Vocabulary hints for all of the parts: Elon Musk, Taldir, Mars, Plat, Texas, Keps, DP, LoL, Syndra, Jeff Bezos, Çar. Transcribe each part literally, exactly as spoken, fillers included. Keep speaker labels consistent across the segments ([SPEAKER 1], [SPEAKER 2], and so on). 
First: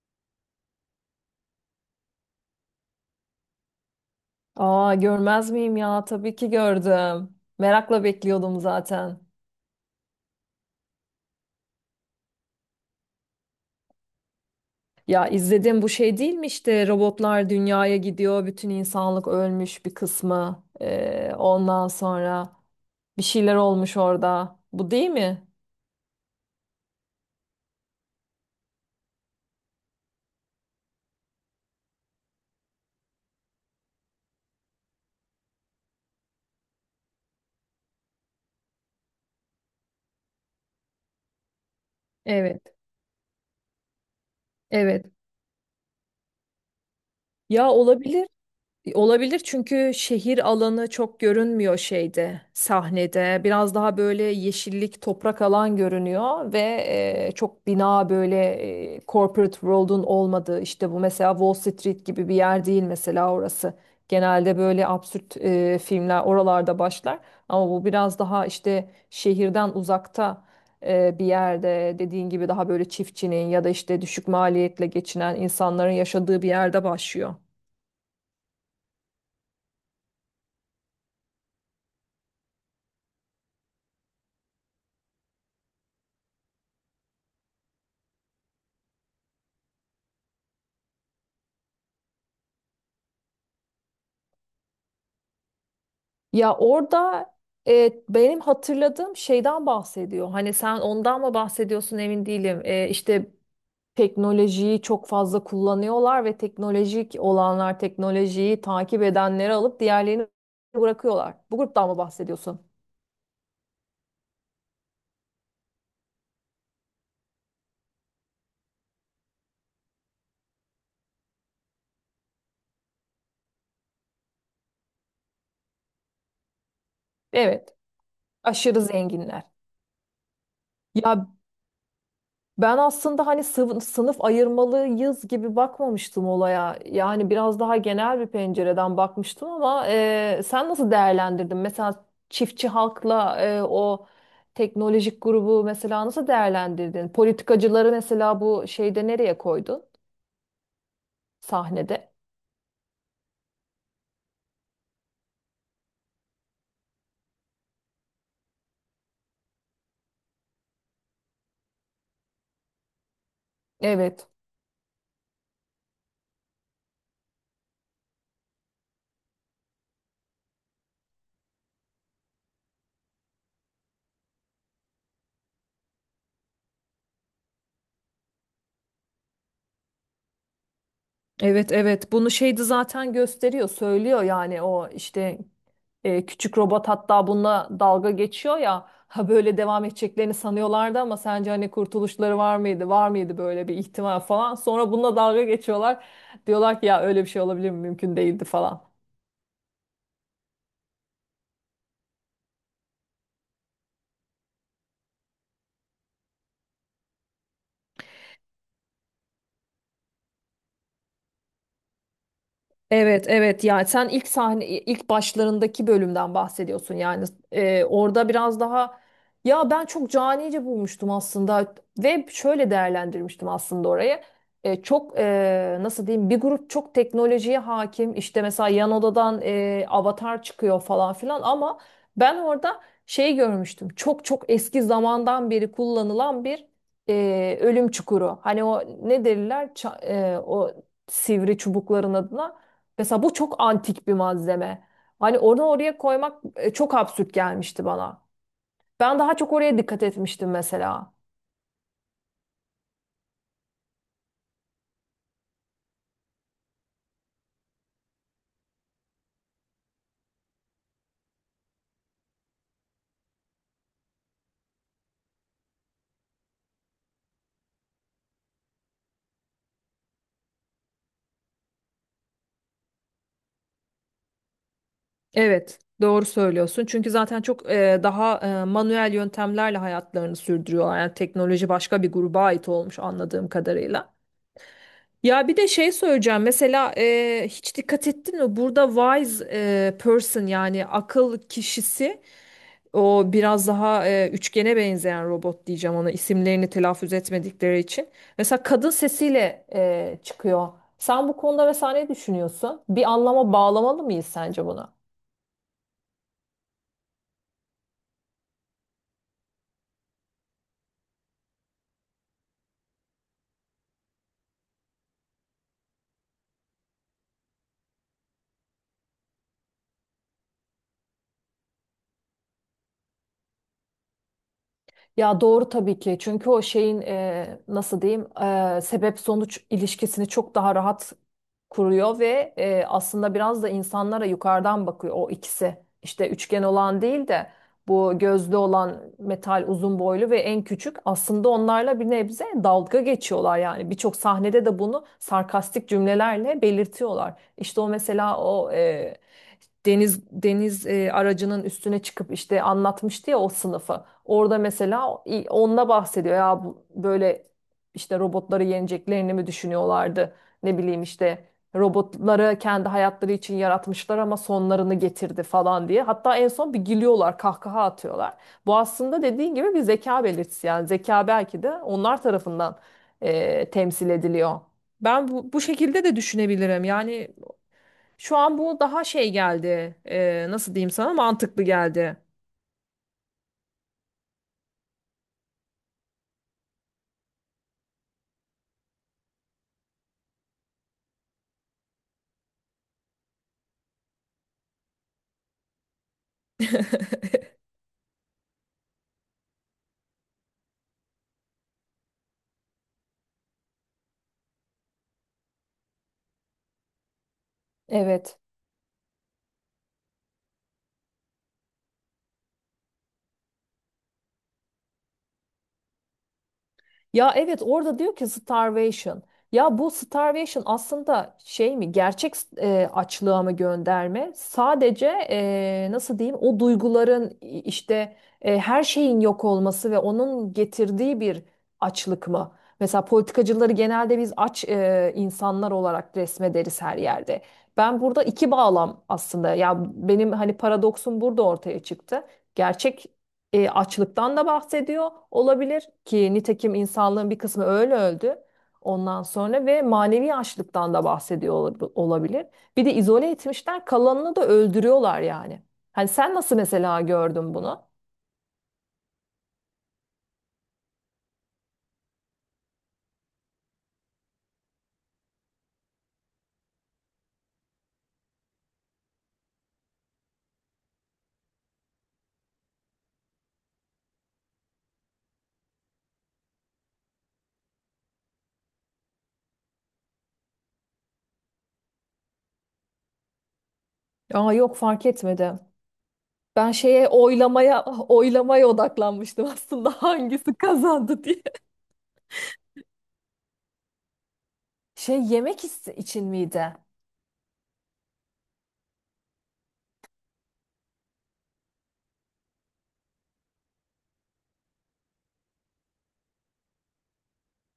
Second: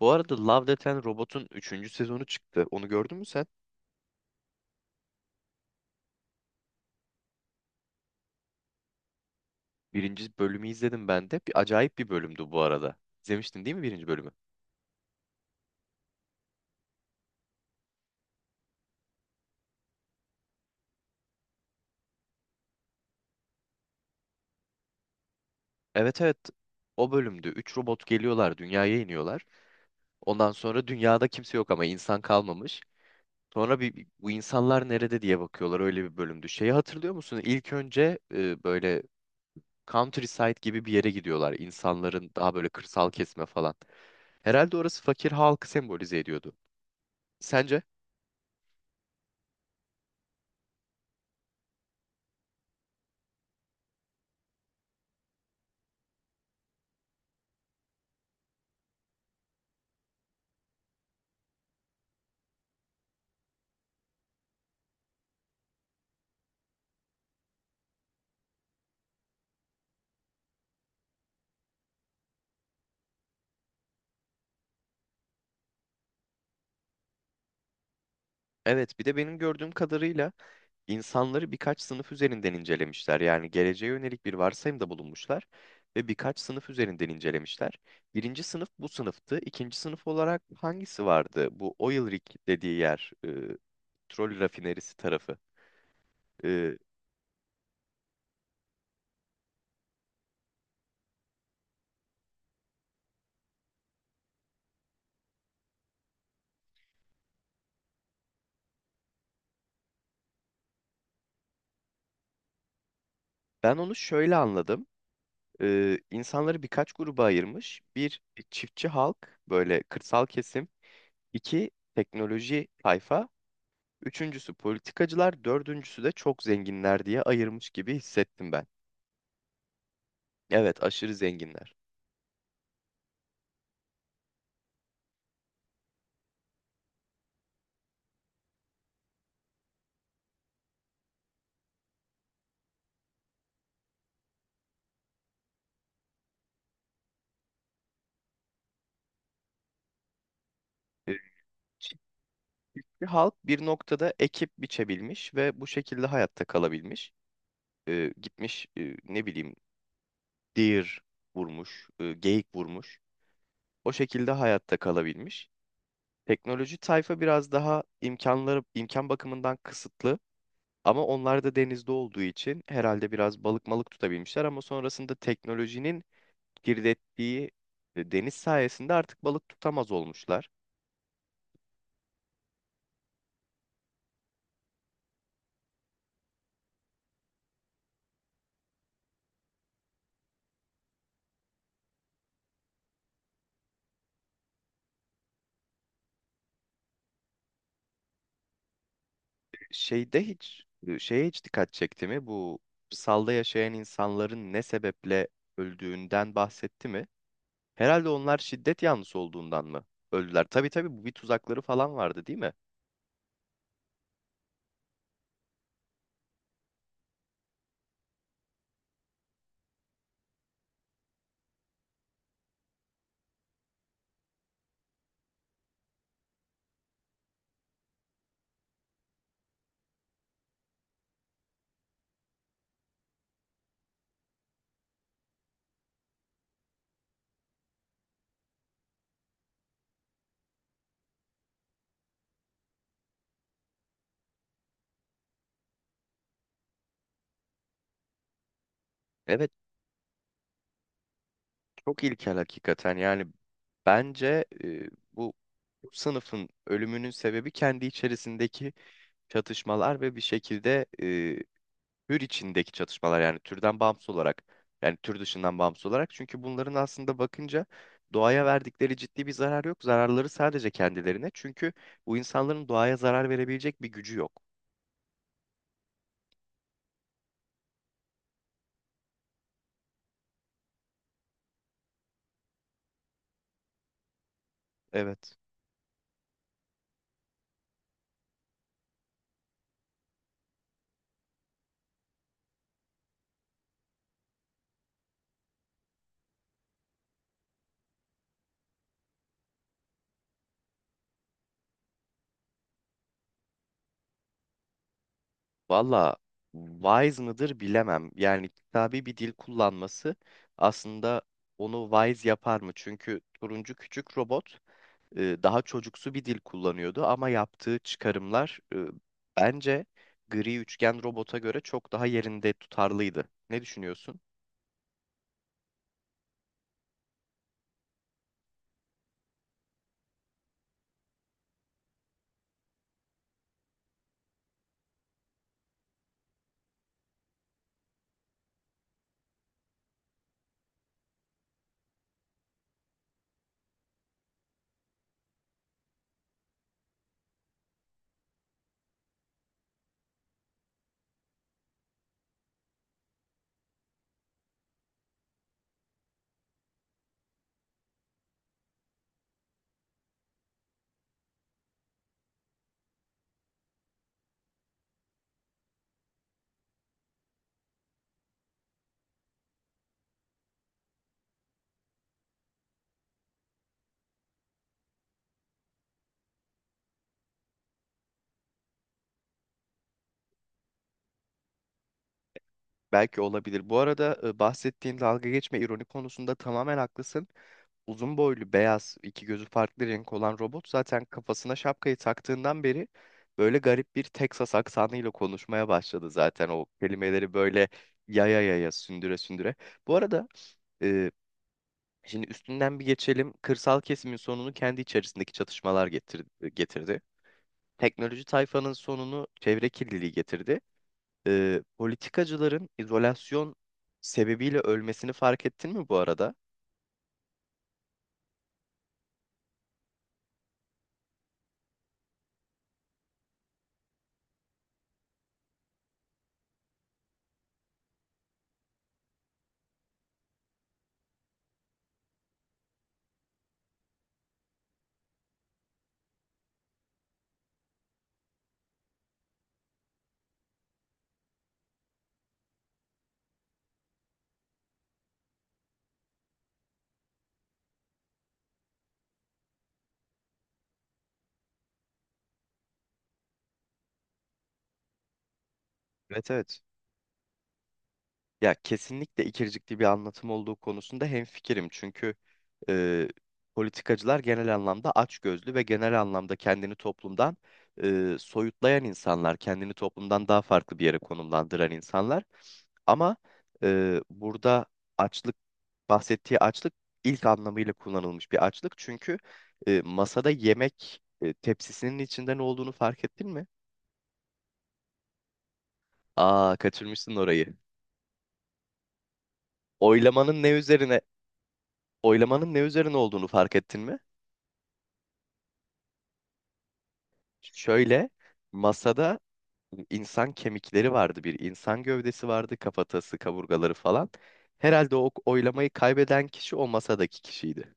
[SPEAKER 1] Bu arada Love, Death and Robot'un üçüncü sezonu çıktı. Onu gördün mü sen?
[SPEAKER 2] Aa görmez miyim ya? Tabii ki gördüm. Merakla bekliyordum zaten.
[SPEAKER 1] Birinci bölümü izledim ben de. Bir acayip bir bölümdü bu arada. İzlemiştin değil mi birinci bölümü?
[SPEAKER 2] Ya izledim bu şey değil mi işte robotlar dünyaya gidiyor, bütün insanlık ölmüş bir kısmı. Ee, ondan sonra bir şeyler olmuş orada. Bu değil mi?
[SPEAKER 1] Evet, evet. O bölümde üç robot geliyorlar, dünyaya iniyorlar. Ondan sonra dünyada kimse yok, ama insan kalmamış. Sonra bir bu insanlar nerede diye bakıyorlar, öyle bir bölümdü. Şeyi hatırlıyor musun? İlk önce e, böyle countryside gibi bir yere gidiyorlar. İnsanların daha
[SPEAKER 2] Evet,
[SPEAKER 1] böyle kırsal kesme falan. Herhalde orası
[SPEAKER 2] evet.
[SPEAKER 1] fakir halkı sembolize ediyordu.
[SPEAKER 2] Ya
[SPEAKER 1] Sence?
[SPEAKER 2] olabilir. E, Olabilir çünkü şehir alanı çok görünmüyor şeyde, sahnede. Biraz daha böyle yeşillik, toprak alan görünüyor ve e, çok bina böyle e, corporate world'un olmadığı işte bu mesela Wall Street gibi bir yer değil mesela orası. Genelde böyle absürt e, filmler oralarda başlar ama bu biraz daha işte şehirden uzakta e, bir yerde dediğin gibi daha böyle çiftçinin ya da işte düşük maliyetle geçinen insanların yaşadığı bir yerde başlıyor.
[SPEAKER 1] Evet, bir de benim gördüğüm kadarıyla İnsanları birkaç sınıf üzerinden incelemişler. Yani geleceğe yönelik bir varsayımda bulunmuşlar ve birkaç sınıf üzerinden incelemişler. Birinci sınıf bu sınıftı. İkinci sınıf olarak hangisi vardı? Bu oil rig dediği yer, e, petrol rafinerisi tarafı.
[SPEAKER 2] Ya
[SPEAKER 1] E,
[SPEAKER 2] orada e, benim hatırladığım şeyden bahsediyor. Hani sen ondan mı bahsediyorsun emin değilim. E, işte teknolojiyi çok fazla kullanıyorlar ve teknolojik olanlar teknolojiyi takip edenleri alıp diğerlerini bırakıyorlar. Bu gruptan mı bahsediyorsun?
[SPEAKER 1] ben onu şöyle anladım. E, insanları birkaç gruba ayırmış. Bir, çiftçi halk, böyle kırsal kesim. İki, teknoloji tayfa. Üçüncüsü politikacılar, dördüncüsü de çok zenginler diye ayırmış
[SPEAKER 2] Evet,
[SPEAKER 1] gibi hissettim ben.
[SPEAKER 2] aşırı zenginler.
[SPEAKER 1] Evet, aşırı
[SPEAKER 2] Ya
[SPEAKER 1] zenginler.
[SPEAKER 2] ben aslında hani sınıf sınıf ayırmalıyız gibi bakmamıştım olaya. Yani biraz daha genel bir pencereden bakmıştım ama e, sen nasıl değerlendirdin? Mesela çiftçi halkla e, o teknolojik grubu mesela nasıl değerlendirdin? Politikacıları mesela bu şeyde nereye koydun
[SPEAKER 1] E, Çinli
[SPEAKER 2] sahnede?
[SPEAKER 1] halk bir noktada ekip biçebilmiş ve bu şekilde hayatta kalabilmiş. E, gitmiş, e, ne bileyim, deer vurmuş, e, geyik vurmuş. O
[SPEAKER 2] Evet.
[SPEAKER 1] şekilde hayatta kalabilmiş. Teknoloji tayfa biraz daha imkanları imkan bakımından kısıtlı, ama onlar da denizde olduğu için herhalde biraz balık malık tutabilmişler, ama sonrasında teknolojinin kirlettiği e, deniz sayesinde artık balık tutamaz olmuşlar.
[SPEAKER 2] Evet, evet, bunu şeydi zaten gösteriyor söylüyor yani o işte e, küçük robot hatta bununla dalga geçiyor ya ha böyle devam edeceklerini sanıyorlardı ama sence hani kurtuluşları var mıydı var mıydı böyle bir ihtimal falan sonra bununla dalga geçiyorlar diyorlar ki ya öyle bir şey olabilir mi mümkün değildi falan.
[SPEAKER 1] Şeyde hiç şeye hiç dikkat çekti mi? Bu salda yaşayan insanların ne sebeple öldüğünden bahsetti mi? Herhalde onlar şiddet yanlısı olduğundan mı öldüler? Tabii, tabii, bu bir tuzakları falan vardı değil mi?
[SPEAKER 2] Evet, evet, yani sen ilk sahne ilk başlarındaki bölümden bahsediyorsun yani. Ee, orada biraz daha ya ben çok canice bulmuştum aslında ve şöyle değerlendirmiştim aslında orayı. Ee, çok e, nasıl diyeyim bir grup çok teknolojiye hakim işte mesela yan odadan e, avatar çıkıyor falan filan ama ben orada şey görmüştüm çok çok eski zamandan beri kullanılan bir e, ölüm çukuru hani o ne derler Ça- e, o sivri çubukların adına. Mesela bu çok antik bir malzeme. Hani onu oraya koymak e, çok absürt gelmişti bana. Ben daha
[SPEAKER 1] Evet,
[SPEAKER 2] çok oraya dikkat etmiştim mesela.
[SPEAKER 1] çok ilkel hakikaten. Yani bence e, bu sınıfın ölümünün sebebi kendi içerisindeki çatışmalar ve bir şekilde tür içindeki çatışmalar, yani türden bağımsız olarak, yani tür dışından bağımsız olarak, çünkü bunların aslında bakınca doğaya verdikleri ciddi bir zarar yok. Zararları sadece kendilerine. Çünkü bu insanların doğaya zarar verebilecek bir gücü yok.
[SPEAKER 2] Evet, doğru söylüyorsun. Çünkü zaten çok e, daha e, manuel yöntemlerle hayatlarını sürdürüyorlar. Yani teknoloji başka bir gruba ait olmuş anladığım kadarıyla.
[SPEAKER 1] Evet.
[SPEAKER 2] Ya bir de şey söyleyeceğim. Mesela e, hiç dikkat ettin mi? Burada wise e, person yani akıl kişisi, o biraz daha e, üçgene benzeyen robot diyeceğim ona isimlerini telaffuz etmedikleri için. Mesela kadın sesiyle e, çıkıyor. Sen bu konuda mesela ne düşünüyorsun? Bir anlama bağlamalı mıyız sence bunu?
[SPEAKER 1] Valla wise mıdır bilemem. Yani kitabi bir dil kullanması aslında onu wise yapar mı? Çünkü turuncu küçük robot e, daha çocuksu bir dil kullanıyordu, ama yaptığı çıkarımlar e, bence gri üçgen robota göre çok daha yerinde, tutarlıydı. Ne düşünüyorsun?
[SPEAKER 2] Ya doğru tabii ki. Çünkü o şeyin e, nasıl diyeyim e, sebep sonuç ilişkisini çok daha rahat kuruyor ve e, aslında biraz da insanlara yukarıdan bakıyor o ikisi. İşte üçgen olan değil de bu gözlü olan metal uzun boylu ve en küçük aslında onlarla bir nebze dalga geçiyorlar yani. Birçok sahnede de bunu sarkastik cümlelerle belirtiyorlar. İşte o mesela o e, deniz deniz e, aracının üstüne çıkıp işte anlatmıştı ya o sınıfı. Orada mesela o- i- onunla bahsediyor ya bu- böyle işte robotları yeneceklerini mi düşünüyorlardı? Ne bileyim işte robotları kendi hayatları için yaratmışlar ama sonlarını getirdi falan diye. Hatta en son bir gülüyorlar, kahkaha atıyorlar. Bu aslında dediğin gibi bir zeka belirtisi yani zeka belki de onlar tarafından e, temsil ediliyor. Ben bu, bu şekilde de düşünebilirim. Yani şu an bu daha şey geldi. e, nasıl diyeyim sana, mantıklı geldi.
[SPEAKER 1] Belki olabilir. Bu arada e, bahsettiğin dalga geçme, ironi konusunda tamamen haklısın. Uzun boylu, beyaz, iki gözü farklı renk olan robot zaten kafasına şapkayı taktığından beri böyle garip bir Texas aksanıyla konuşmaya başladı, zaten o kelimeleri böyle yaya yaya, sündüre sündüre. Bu arada e, Şimdi üstünden bir geçelim. Kırsal kesimin sonunu kendi içerisindeki çatışmalar getir- getirdi. Teknoloji
[SPEAKER 2] Evet.
[SPEAKER 1] tayfanın sonunu çevre kirliliği getirdi. Ee, politikacıların izolasyon sebebiyle ölmesini fark ettin mi bu arada?
[SPEAKER 2] Ya evet orada diyor ki starvation. Ya bu starvation aslında şey mi, gerçek e, açlığa mı gönderme? Sadece e, nasıl diyeyim o duyguların i- işte e, her şeyin yok olması ve onun getirdiği bir açlık mı? Mesela politikacıları genelde biz aç e, insanlar olarak resmederiz her yerde. Ben burada iki bağlam aslında, ya benim hani paradoksun burada ortaya çıktı. Gerçek e, açlıktan da bahsediyor olabilir ki nitekim insanlığın bir kısmı öyle öldü. Ondan sonra ve manevi açlıktan da bahsediyor olab- olabilir. Bir de izole etmişler, kalanını da öldürüyorlar yani. Hani
[SPEAKER 1] Evet,
[SPEAKER 2] sen nasıl
[SPEAKER 1] evet.
[SPEAKER 2] mesela gördün bunu?
[SPEAKER 1] Ya kesinlikle ikircikli bir anlatım olduğu konusunda hemfikirim. Çünkü e, politikacılar genel anlamda açgözlü ve genel anlamda kendini toplumdan e, soyutlayan insanlar, kendini toplumdan daha farklı bir yere konumlandıran insanlar. Ama e, burada açlık, bahsettiği açlık ilk anlamıyla kullanılmış bir açlık. Çünkü e, masada yemek e, tepsisinin içinde ne olduğunu fark ettin mi?
[SPEAKER 2] Aa, yok, fark etmedim.
[SPEAKER 1] Aa,
[SPEAKER 2] Ben şeye,
[SPEAKER 1] kaçırmışsın orayı.
[SPEAKER 2] oylamaya oylamaya odaklanmıştım aslında.
[SPEAKER 1] Oylamanın ne
[SPEAKER 2] Hangisi
[SPEAKER 1] üzerine
[SPEAKER 2] kazandı diye.
[SPEAKER 1] oylamanın ne üzerine olduğunu fark ettin mi?
[SPEAKER 2] Şey, yemek is- için miydi?
[SPEAKER 1] Şöyle, masada insan kemikleri vardı, bir insan gövdesi vardı, kafatası, kaburgaları falan. Herhalde o oylamayı kaybeden kişi o masadaki kişiydi.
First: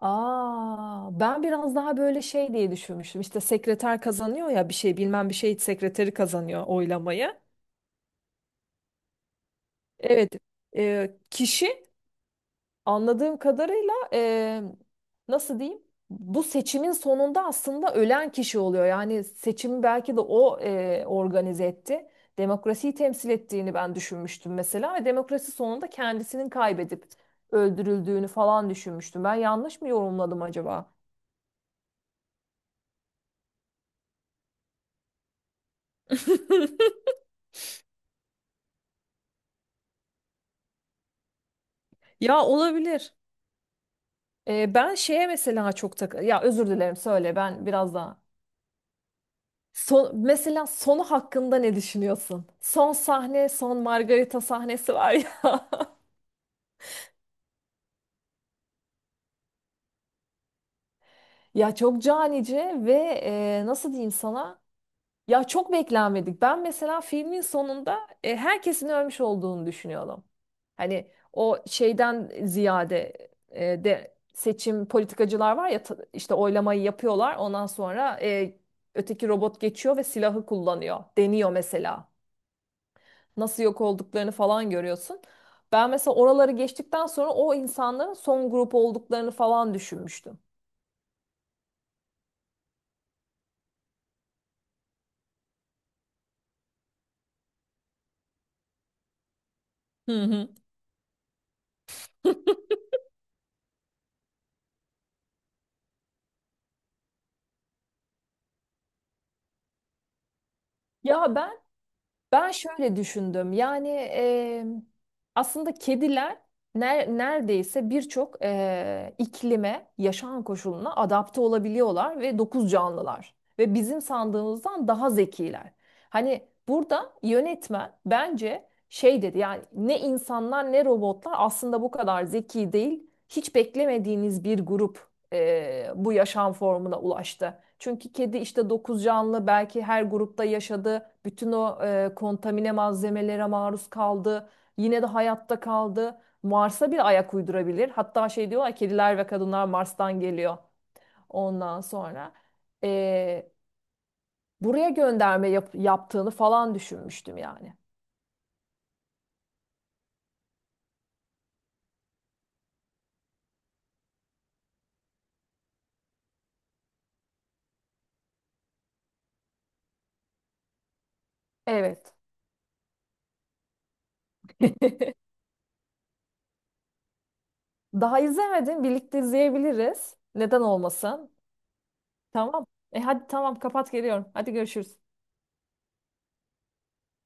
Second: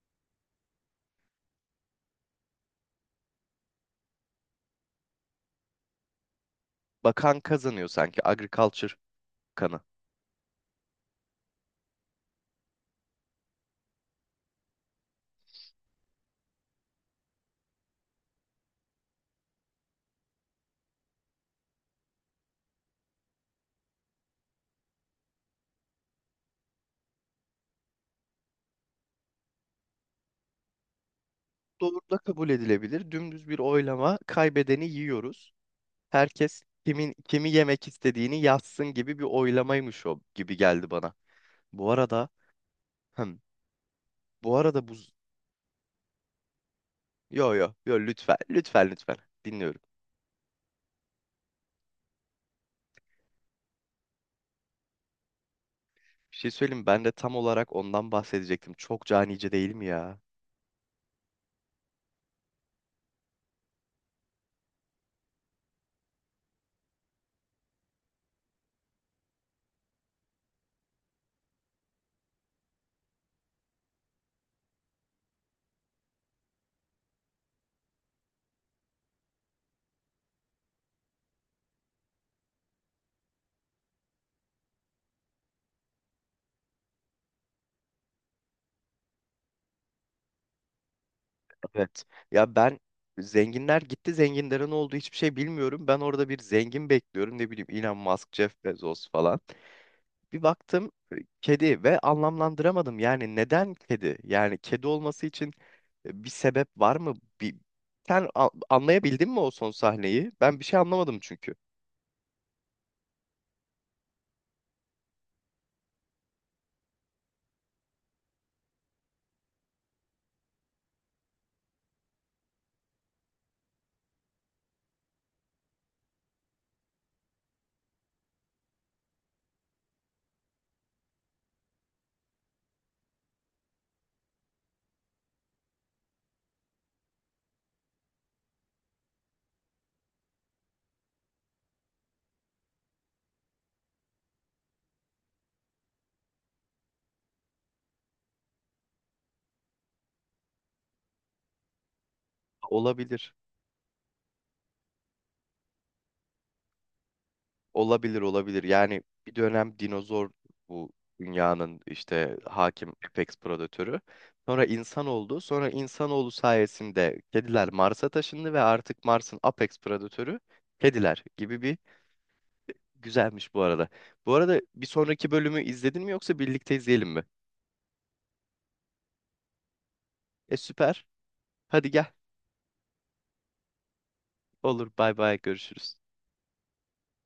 [SPEAKER 2] Aa, ben biraz daha böyle şey diye düşünmüştüm. İşte sekreter kazanıyor ya, bir şey bilmem bir şey sekreteri kazanıyor
[SPEAKER 1] Bakan
[SPEAKER 2] oylamayı.
[SPEAKER 1] kazanıyor sanki, agriculture kanı.
[SPEAKER 2] Evet, e, kişi anladığım kadarıyla e, nasıl diyeyim? Bu seçimin sonunda aslında ölen kişi oluyor. Yani seçimi belki de o e, organize etti. Demokrasiyi temsil ettiğini ben düşünmüştüm mesela ve demokrasi sonunda kendisinin kaybedip öldürüldüğünü falan düşünmüştüm. Ben yanlış mı yorumladım acaba?
[SPEAKER 1] Doğru da kabul edilebilir. Dümdüz bir oylama, kaybedeni yiyoruz. Herkes kimin kimi yemek istediğini yazsın gibi bir oylamaymış o, gibi geldi bana. Bu arada
[SPEAKER 2] Ya olabilir.
[SPEAKER 1] hem bu
[SPEAKER 2] Ee,
[SPEAKER 1] arada bu
[SPEAKER 2] ben şeye mesela çok tak ya, özür dilerim, söyle,
[SPEAKER 1] yo
[SPEAKER 2] ben
[SPEAKER 1] yo
[SPEAKER 2] biraz
[SPEAKER 1] yo
[SPEAKER 2] daha.
[SPEAKER 1] lütfen, lütfen, lütfen, dinliyorum.
[SPEAKER 2] Son, mesela sonu hakkında ne düşünüyorsun? Son sahne, son Margarita sahnesi var ya.
[SPEAKER 1] Bir şey söyleyeyim mi? Ben de tam olarak ondan bahsedecektim. Çok canice değil mi ya?
[SPEAKER 2] Ya çok canice ve e, nasıl diyeyim sana? Ya çok beklenmedik. Ben mesela filmin sonunda e, herkesin ölmüş olduğunu düşünüyorum. Hani o şeyden ziyade e, de seçim politikacılar var ya ta- işte oylamayı yapıyorlar. Ondan sonra e, öteki robot geçiyor ve silahı kullanıyor. Deniyor mesela. Nasıl yok olduklarını falan görüyorsun. Ben mesela oraları geçtikten sonra o insanların son grup olduklarını falan düşünmüştüm.
[SPEAKER 1] Evet. Ya ben, zenginler gitti, zenginlerin olduğu hiçbir şey bilmiyorum. Ben orada bir zengin bekliyorum, ne bileyim Elon Musk, Jeff Bezos falan.
[SPEAKER 2] Hı
[SPEAKER 1] Bir
[SPEAKER 2] hı.
[SPEAKER 1] baktım e, kedi ve anlamlandıramadım. Yani neden kedi? Yani kedi olması için e, bir sebep var mı? Bir... Sen a- anlayabildin mi o son sahneyi? Ben bir şey anlamadım
[SPEAKER 2] Ya ben
[SPEAKER 1] çünkü.
[SPEAKER 2] Ben şöyle düşündüm. Yani eee, aslında kediler ner- neredeyse birçok eee, iklime, yaşam koşuluna adapte olabiliyorlar ve dokuz canlılar ve bizim sandığımızdan daha zekiler. Hani burada yönetmen bence şey dedi. Yani ne insanlar ne robotlar aslında bu kadar zeki değil. Hiç beklemediğiniz bir grup e, bu yaşam formuna ulaştı. Çünkü kedi işte dokuz canlı belki her grupta yaşadı. Bütün o e, kontamine malzemelere maruz kaldı. Yine de hayatta kaldı. Mars'a bir ayak uydurabilir. Hatta şey diyorlar, kediler ve kadınlar Mars'tan geliyor. Ondan sonra.
[SPEAKER 1] Olabilir.
[SPEAKER 2] e, buraya gönderme yap- yaptığını falan düşünmüştüm yani.
[SPEAKER 1] Olabilir, olabilir. Yani bir dönem dinozor bu dünyanın işte hakim apex predatörü. Sonra insan oldu. Sonra insanoğlu sayesinde kediler Mars'a taşındı ve artık Mars'ın apex predatörü kediler gibi bir...
[SPEAKER 2] Evet.
[SPEAKER 1] Güzelmiş bu arada. Bu arada bir sonraki bölümü izledin mi, yoksa birlikte izleyelim mi?
[SPEAKER 2] Daha izlemedim. Birlikte izleyebiliriz.
[SPEAKER 1] E,
[SPEAKER 2] Neden
[SPEAKER 1] süper.
[SPEAKER 2] olmasın?
[SPEAKER 1] Hadi gel.
[SPEAKER 2] Tamam. E hadi tamam, kapat geliyorum. Hadi
[SPEAKER 1] Olur.
[SPEAKER 2] görüşürüz.
[SPEAKER 1] Bay bay. Görüşürüz.